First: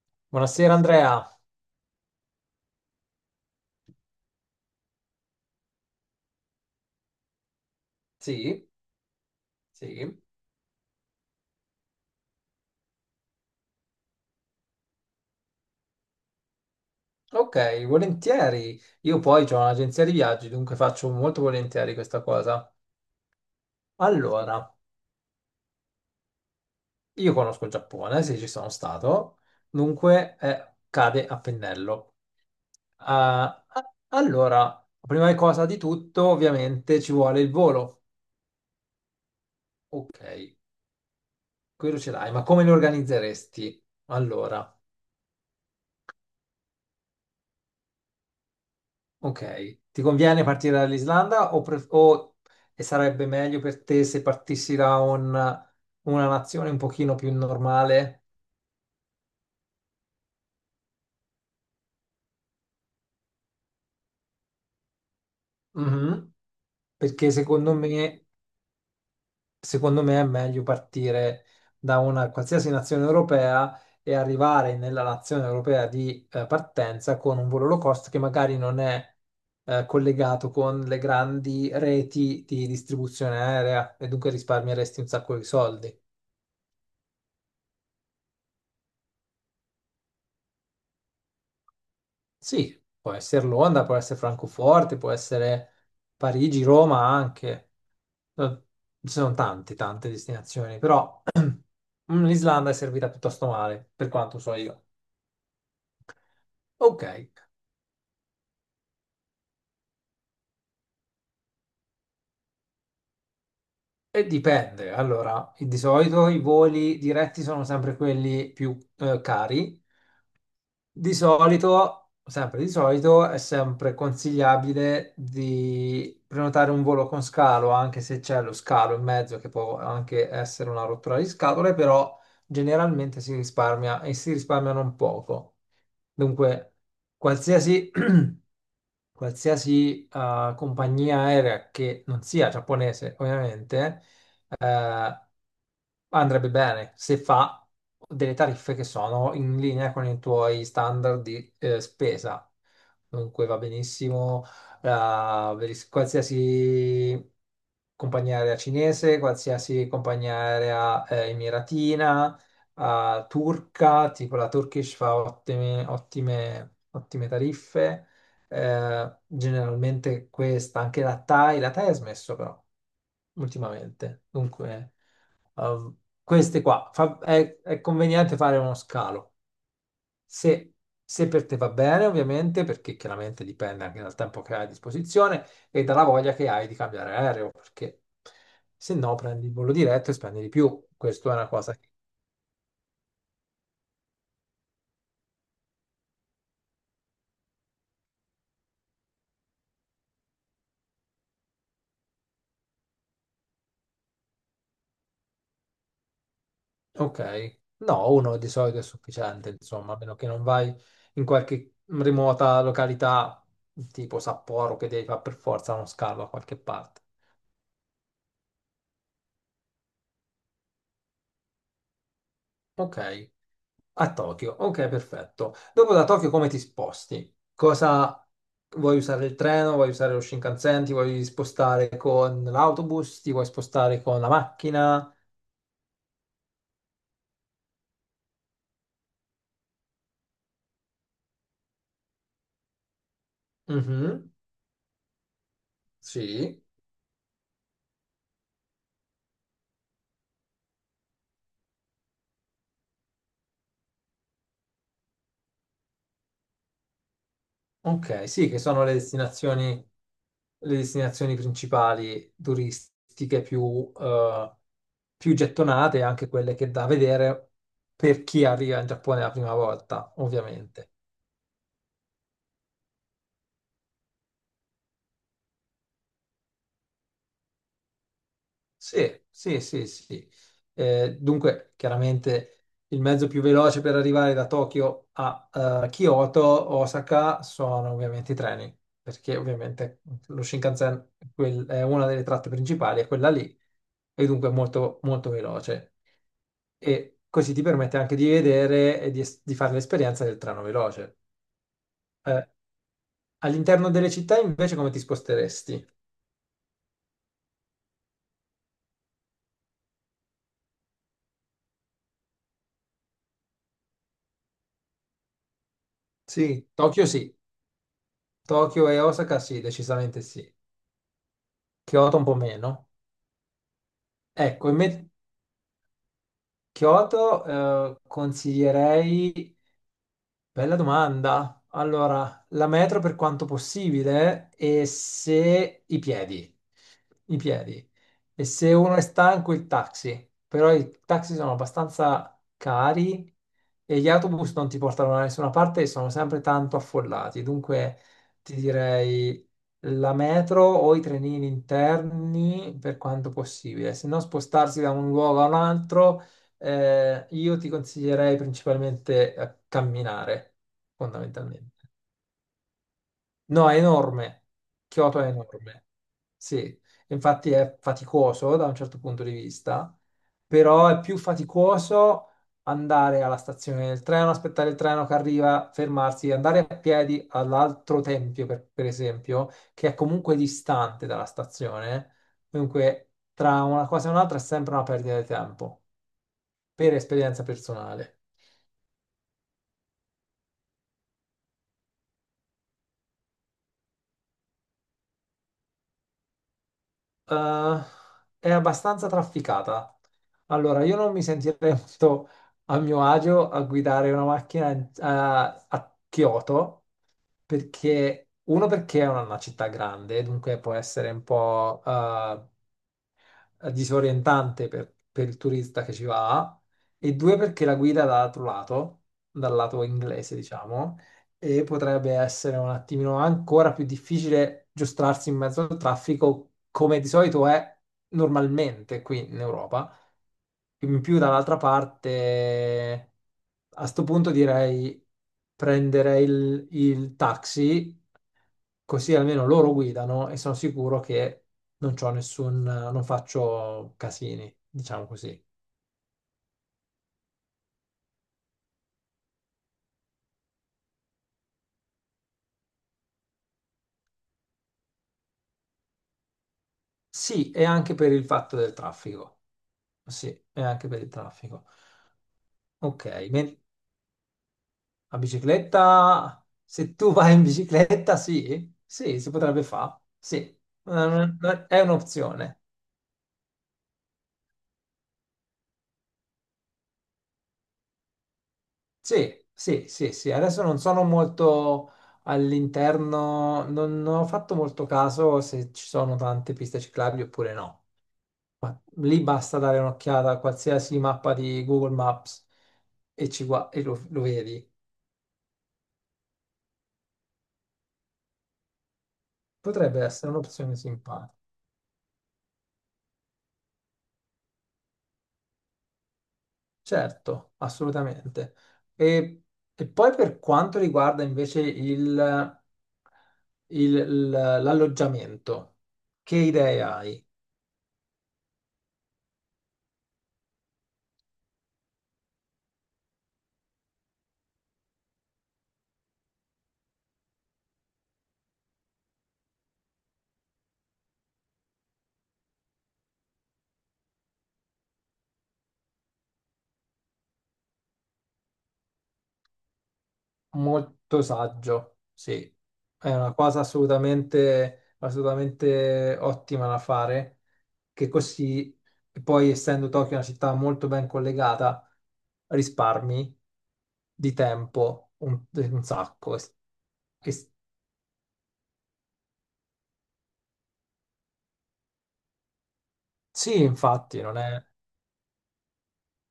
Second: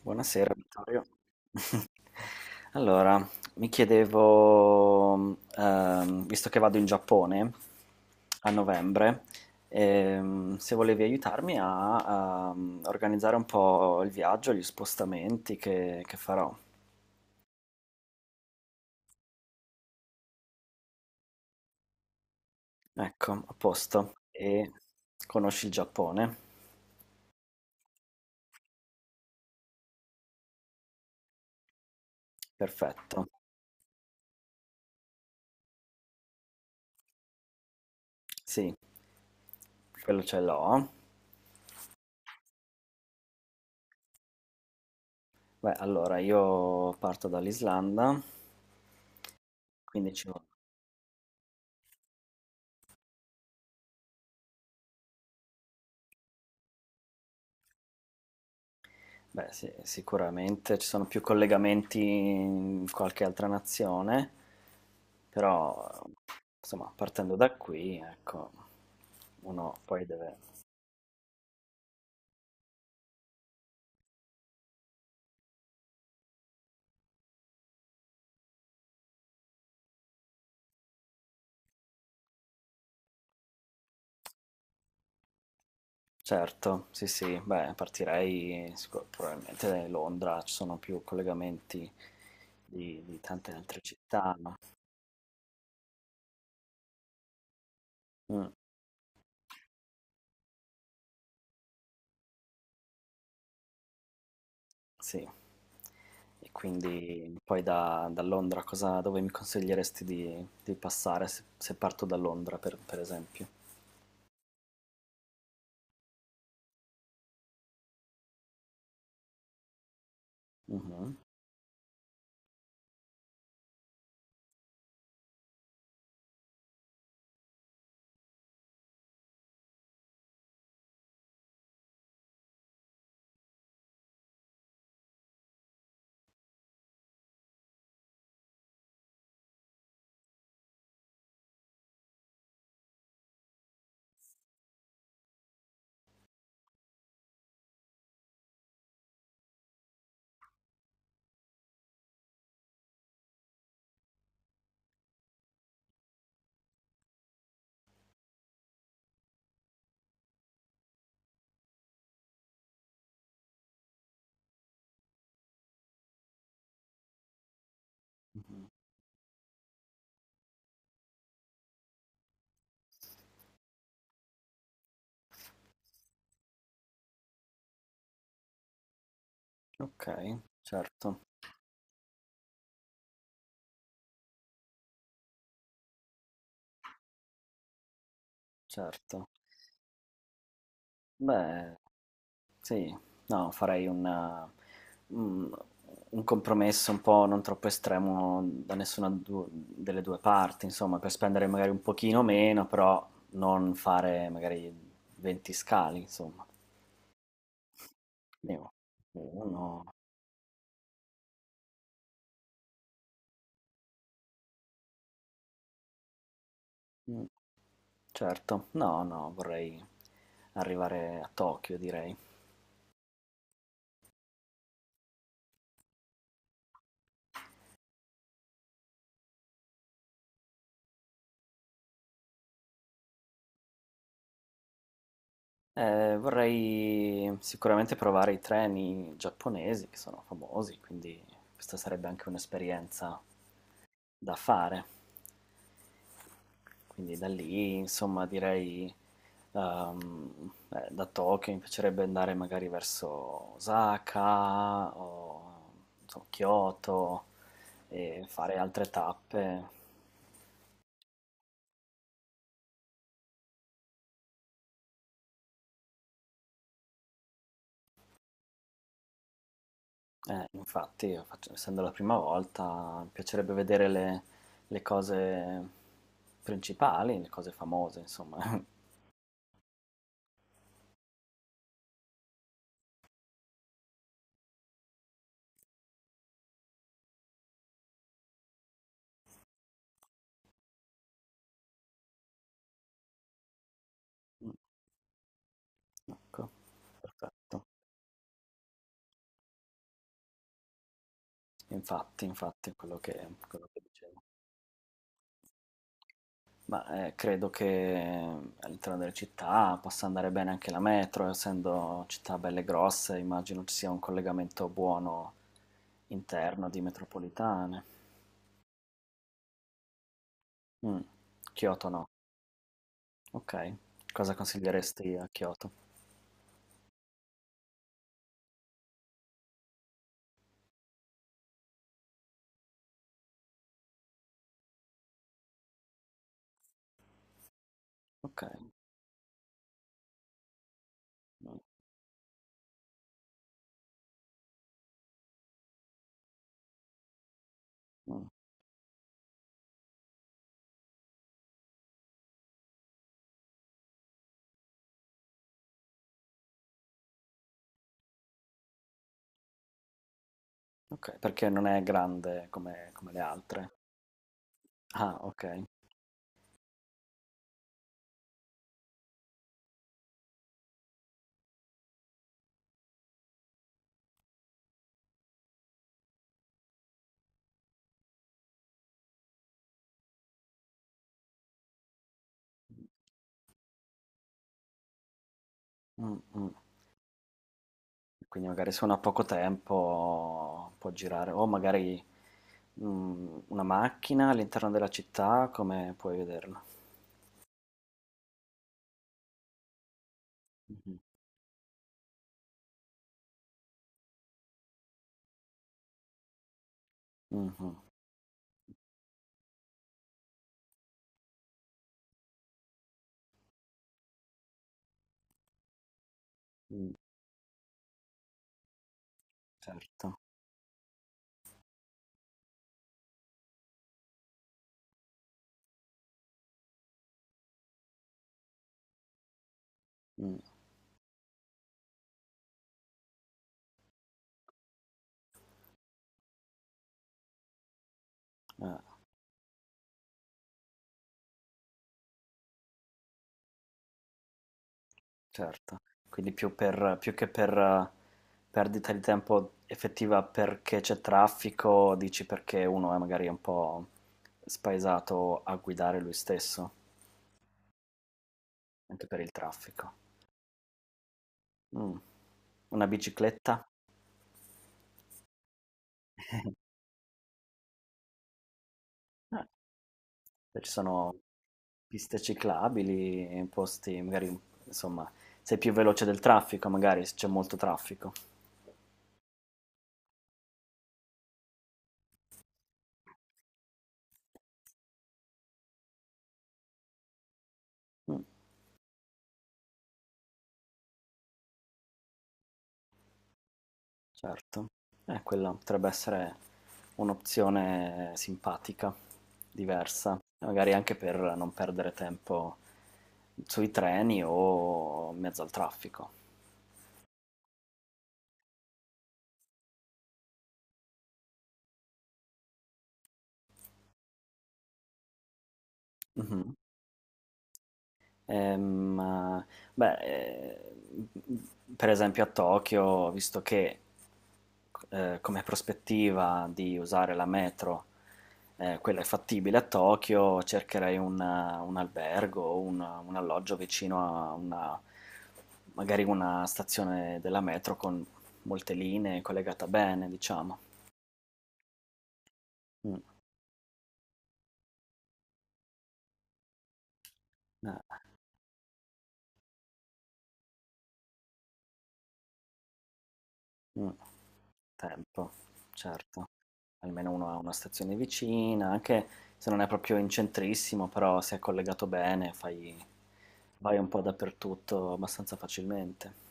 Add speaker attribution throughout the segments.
Speaker 1: Buonasera
Speaker 2: Buonasera
Speaker 1: Vittorio.
Speaker 2: Andrea.
Speaker 1: Allora, mi chiedevo, visto che vado in Giappone a
Speaker 2: Sì,
Speaker 1: novembre,
Speaker 2: sì.
Speaker 1: se volevi aiutarmi a, organizzare un po' il viaggio, gli spostamenti che farò.
Speaker 2: Ok, volentieri. Io poi ho un'agenzia di viaggi, dunque faccio molto volentieri questa cosa.
Speaker 1: Ecco, a posto. E
Speaker 2: Allora,
Speaker 1: conosci il Giappone?
Speaker 2: io conosco il Giappone, sì, ci sono stato, dunque cade a pennello.
Speaker 1: Perfetto.
Speaker 2: Ah, ah, allora, prima cosa di tutto, ovviamente ci vuole il volo.
Speaker 1: Sì,
Speaker 2: Ok,
Speaker 1: quello ce l'ho.
Speaker 2: quello ce l'hai, ma come lo organizzeresti? Allora,
Speaker 1: Beh, allora io parto dall'Islanda,
Speaker 2: ok, ti
Speaker 1: 15
Speaker 2: conviene
Speaker 1: giorni.
Speaker 2: partire dall'Islanda e sarebbe meglio per te se partissi da una nazione un pochino più normale?
Speaker 1: Beh, sì, sicuramente ci sono più collegamenti in qualche altra nazione, però
Speaker 2: Mhm.
Speaker 1: insomma,
Speaker 2: Perché
Speaker 1: partendo da
Speaker 2: secondo
Speaker 1: qui,
Speaker 2: me,
Speaker 1: ecco, uno
Speaker 2: secondo
Speaker 1: poi
Speaker 2: me è
Speaker 1: deve...
Speaker 2: meglio partire da una qualsiasi nazione europea e arrivare nella nazione europea di partenza con un volo low cost che magari non è collegato con le grandi reti di distribuzione aerea e dunque risparmieresti un sacco di soldi.
Speaker 1: Certo, sì, sì, beh, partirei probabilmente da Londra, ci sono più collegamenti
Speaker 2: Sì,
Speaker 1: di,
Speaker 2: può
Speaker 1: di
Speaker 2: essere
Speaker 1: tante altre
Speaker 2: Londra, può essere
Speaker 1: città, no?
Speaker 2: Francoforte, può essere Parigi, Roma anche.
Speaker 1: Mm,
Speaker 2: Eh, Ci sono tante destinazioni, però l'Islanda è servita piuttosto male, per quanto so io.
Speaker 1: sì. E
Speaker 2: Ok,
Speaker 1: quindi poi da Londra cosa, dove mi consiglieresti di passare se, se parto da Londra, per esempio?
Speaker 2: e dipende. Allora, di solito i voli diretti sono sempre quelli più cari. Di
Speaker 1: Mhm.
Speaker 2: solito, sempre di solito, è sempre consigliabile di prenotare un volo con scalo, anche se c'è lo scalo in mezzo, che può anche essere una rottura di scatole, però generalmente si risparmia e si risparmia non poco. Dunque, qualsiasi qualsiasi compagnia aerea che non sia giapponese, ovviamente, eh, andrebbe bene se fa delle tariffe che sono in linea con i tuoi standard di spesa. Dunque va benissimo qualsiasi compagnia aerea cinese, qualsiasi compagnia aerea emiratina, turca, tipo la Turkish fa ottime tariffe generalmente questa, anche la Thai ha smesso però ultimamente. Dunque, eh, queste qua è conveniente fare uno scalo.
Speaker 1: Okay,
Speaker 2: Se,
Speaker 1: certo,
Speaker 2: se per te va bene, ovviamente, perché chiaramente dipende anche dal tempo che hai a disposizione e dalla voglia che hai di cambiare aereo, perché se no
Speaker 1: certo.
Speaker 2: prendi il volo diretto e spendi di più. Questa è una
Speaker 1: Beh,
Speaker 2: cosa.
Speaker 1: sì, no, farei un mhmm, un un compromesso un po' non troppo estremo da nessuna du delle 2 parti, insomma, per spendere magari un pochino meno, però non fare magari 20 scali, insomma.
Speaker 2: Ok, no, uno di
Speaker 1: Ne
Speaker 2: solito è
Speaker 1: u
Speaker 2: sufficiente,
Speaker 1: uno
Speaker 2: insomma, a meno che non vai in qualche remota località tipo Sapporo che devi fare per forza uno scalo a qualche parte.
Speaker 1: mh, certo. No, vorrei arrivare a Tokyo, direi.
Speaker 2: Ok, a Tokyo, ok, perfetto. Dopo da Tokyo come ti sposti? Cosa vuoi usare, il treno? Vuoi usare lo Shinkansen? Ti vuoi spostare con l'autobus? Ti vuoi spostare con la macchina?
Speaker 1: Vorrei sicuramente provare i treni giapponesi che sono famosi, quindi questa sarebbe anche un'esperienza
Speaker 2: Mhm,
Speaker 1: da fare.
Speaker 2: sì.
Speaker 1: Quindi da lì, insomma, direi da Tokyo mi piacerebbe andare magari verso Osaka o non so, Kyoto e
Speaker 2: Ok, sì,
Speaker 1: fare
Speaker 2: che sono
Speaker 1: altre tappe.
Speaker 2: le destinazioni principali turistiche più, più gettonate, anche quelle che da vedere per chi arriva in Giappone la prima volta, ovviamente.
Speaker 1: Infatti, essendo la prima volta, mi piacerebbe vedere le cose principali, le cose famose, insomma.
Speaker 2: Sì, sì, sì, sì. Dunque, chiaramente il mezzo più veloce per arrivare da Tokyo a Kyoto, Osaka, sono ovviamente i treni, perché ovviamente lo Shinkansen è una delle tratte principali, è quella lì, e dunque è
Speaker 1: Mm,
Speaker 2: molto, molto veloce.
Speaker 1: ecco,
Speaker 2: E così ti
Speaker 1: perfetto.
Speaker 2: permette anche di vedere e di fare l'esperienza del treno veloce.
Speaker 1: Infatti,
Speaker 2: Eh,
Speaker 1: infatti, quello che
Speaker 2: All'interno delle
Speaker 1: dicevo.
Speaker 2: città, invece, come ti sposteresti?
Speaker 1: Ma credo che all'interno delle città possa andare bene anche la metro, essendo città belle grosse, immagino ci sia un collegamento buono interno di
Speaker 2: Sì,
Speaker 1: metropolitane.
Speaker 2: Tokyo e Osaka sì, decisamente sì.
Speaker 1: Mm, Kyoto no.
Speaker 2: Kyoto un po' meno.
Speaker 1: Ok, cosa
Speaker 2: Ecco, in me-
Speaker 1: consiglieresti a Kyoto?
Speaker 2: Kyoto consiglierei. Bella domanda. Allora, la metro per quanto possibile e se i piedi. E
Speaker 1: Okay.
Speaker 2: se uno è stanco il taxi, però i taxi sono
Speaker 1: Mh,
Speaker 2: abbastanza cari e gli autobus non ti portano da nessuna parte e sono sempre tanto affollati. Dunque
Speaker 1: mh,
Speaker 2: ti direi la metro o i trenini interni per quanto possibile, se no spostarsi da un luogo a un altro io ti consiglierei principalmente a camminare,
Speaker 1: okay, perché non
Speaker 2: fondamentalmente.
Speaker 1: è grande come come le
Speaker 2: No,
Speaker 1: altre.
Speaker 2: è enorme.
Speaker 1: Ah,
Speaker 2: Kyoto è
Speaker 1: okay.
Speaker 2: enorme. Sì, infatti è faticoso da un certo punto di vista, però è più faticoso andare alla stazione del treno, aspettare il treno che arriva, fermarsi, andare a piedi all'altro tempio, per esempio, che è comunque distante dalla stazione. Dunque, tra una cosa e un'altra è sempre una perdita di tempo,
Speaker 1: Mh, mh.
Speaker 2: per esperienza personale.
Speaker 1: Quindi magari se uno ha poco tempo può girare o magari, una macchina all'interno della città, come puoi vederla?
Speaker 2: Eh, è abbastanza trafficata. Allora,
Speaker 1: Mh-mh.
Speaker 2: io non mi sentirei molto a mio agio a guidare una macchina a Kyoto
Speaker 1: Mh-mh.
Speaker 2: perché uno perché è una città grande, dunque può essere un po' disorientante per il turista che ci va,
Speaker 1: Mh,
Speaker 2: e due perché la guida dall'altro lato, dal lato
Speaker 1: certo.
Speaker 2: inglese, diciamo, e potrebbe essere un attimino ancora più difficile giostrarsi in mezzo al traffico come di solito è normalmente qui in Europa.
Speaker 1: Mh,
Speaker 2: In più, dall'altra parte, a sto punto direi prenderei il taxi.
Speaker 1: eh.
Speaker 2: Così almeno loro guidano e sono sicuro che non c'ho nessun, non faccio casini, diciamo così.
Speaker 1: Certo, quindi più che per, perdita di tempo effettiva perché c'è traffico, dici perché uno è magari un po' spaesato a guidare lui stesso,
Speaker 2: Sì, e anche per il fatto del
Speaker 1: anche per il
Speaker 2: traffico.
Speaker 1: traffico.
Speaker 2: Sì, e anche per il traffico.
Speaker 1: Mh. Una
Speaker 2: Ok, men-
Speaker 1: bicicletta?
Speaker 2: la bicicletta, se tu vai in bicicletta, sì, sì, si
Speaker 1: Eh,
Speaker 2: potrebbe fare, sì.
Speaker 1: beh, ci sono
Speaker 2: È
Speaker 1: piste
Speaker 2: un'opzione.
Speaker 1: ciclabili, posti magari, insomma, sei più veloce del traffico magari, se c'è molto traffico.
Speaker 2: Sì, sì, sì, sì, adesso non sono molto all'interno, non ho fatto molto caso se ci sono tante piste ciclabili oppure no.
Speaker 1: Mh.
Speaker 2: Ma lì basta dare un'occhiata a qualsiasi mappa di Google Maps e lo
Speaker 1: Certo.
Speaker 2: vedi.
Speaker 1: Quella potrebbe essere un'opzione simpatica,
Speaker 2: Potrebbe
Speaker 1: diversa,
Speaker 2: essere
Speaker 1: magari
Speaker 2: un'opzione
Speaker 1: anche per
Speaker 2: simpatica.
Speaker 1: non perdere tempo sui treni o in mezzo al traffico.
Speaker 2: Certo, assolutamente. E, e poi per quanto riguarda invece il- l'alloggiamento, che
Speaker 1: Mhm.
Speaker 2: idee hai?
Speaker 1: Ehm, ma- beh, per esempio a Tokyo, ho visto che come prospettiva di usare la metro, quella è fattibile a Tokyo, cercherei un albergo, un alloggio vicino a una, magari una stazione della metro con molte linee collegata bene, diciamo.
Speaker 2: Molto saggio, sì,
Speaker 1: Mm,
Speaker 2: è una cosa assolutamente, assolutamente ottima da fare,
Speaker 1: eh,
Speaker 2: che così, poi essendo Tokyo una città molto ben collegata, risparmi
Speaker 1: mm,
Speaker 2: di tempo
Speaker 1: tempo,
Speaker 2: un
Speaker 1: certo.
Speaker 2: sacco.
Speaker 1: Almeno uno ha
Speaker 2: E-
Speaker 1: una stazione vicina, anche se non è proprio in centrissimo, però se è collegato bene fai
Speaker 2: sì,
Speaker 1: vai un po'
Speaker 2: infatti, non è...
Speaker 1: dappertutto abbastanza facilmente.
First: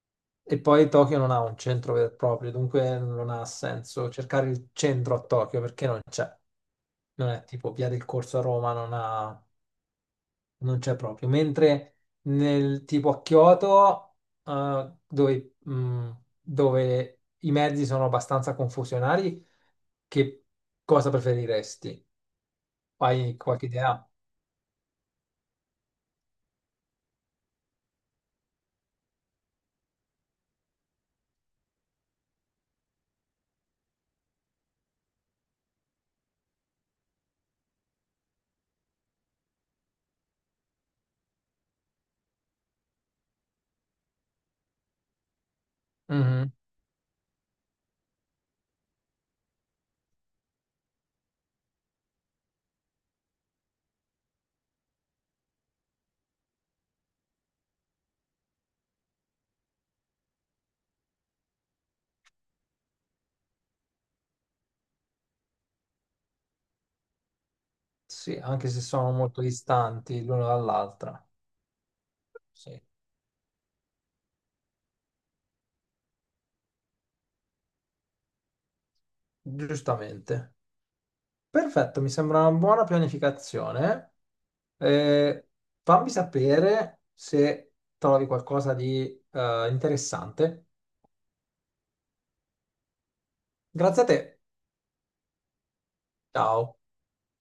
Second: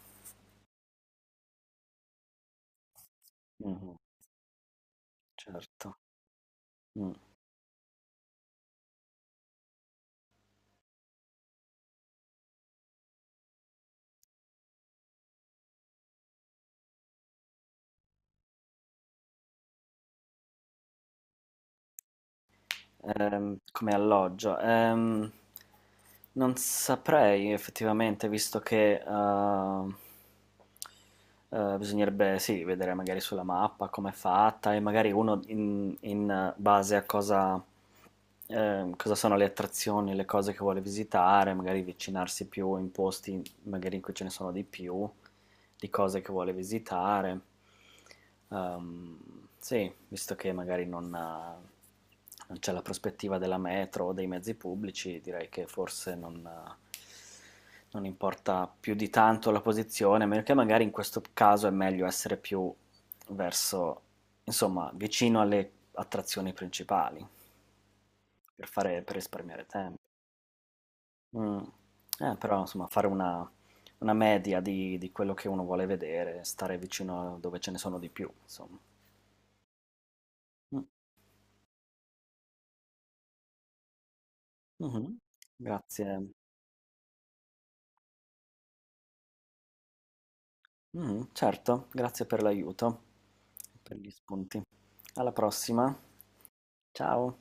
Speaker 2: E poi Tokyo non ha un centro vero e proprio, dunque non ha
Speaker 1: Mh-mh,
Speaker 2: senso cercare il centro a Tokyo perché
Speaker 1: certo.
Speaker 2: non c'è.
Speaker 1: Mh.
Speaker 2: Non è tipo Via del Corso a Roma, non c'è proprio. Mentre nel tipo a Kyoto, dove, dove i mezzi sono abbastanza confusionari, che cosa preferiresti? Hai qualche
Speaker 1: Come
Speaker 2: idea?
Speaker 1: alloggio. Non saprei effettivamente, visto che bisognerebbe sì, vedere magari sulla mappa come è fatta e magari uno in base a cosa, cosa sono le attrazioni, le cose che vuole visitare, magari avvicinarsi più in posti magari in cui ce ne sono di più, di cose che
Speaker 2: Mhm.
Speaker 1: vuole visitare. Sì, visto che magari non c'è la prospettiva della metro o dei mezzi pubblici, direi che forse non importa più di tanto la posizione, a meno che magari in questo caso è meglio essere più verso, insomma, vicino alle attrazioni principali,
Speaker 2: Sì,
Speaker 1: per
Speaker 2: anche se
Speaker 1: fare,
Speaker 2: sono
Speaker 1: per
Speaker 2: molto
Speaker 1: risparmiare tempo.
Speaker 2: distanti l'uno dall'altra.
Speaker 1: Mh. Però
Speaker 2: Sì,
Speaker 1: insomma fare una media di quello che uno vuole vedere, stare vicino a dove ce ne sono di più, insomma.
Speaker 2: giustamente.
Speaker 1: Mh.
Speaker 2: Perfetto, mi sembra una buona pianificazione.
Speaker 1: Mh-mh.
Speaker 2: Eh, Fammi
Speaker 1: Grazie.
Speaker 2: sapere se trovi qualcosa di interessante.
Speaker 1: Mh-mh, certo, grazie per l'aiuto, per
Speaker 2: Grazie a
Speaker 1: gli
Speaker 2: te.
Speaker 1: spunti. Alla prossima.
Speaker 2: Ciao.
Speaker 1: Ciao.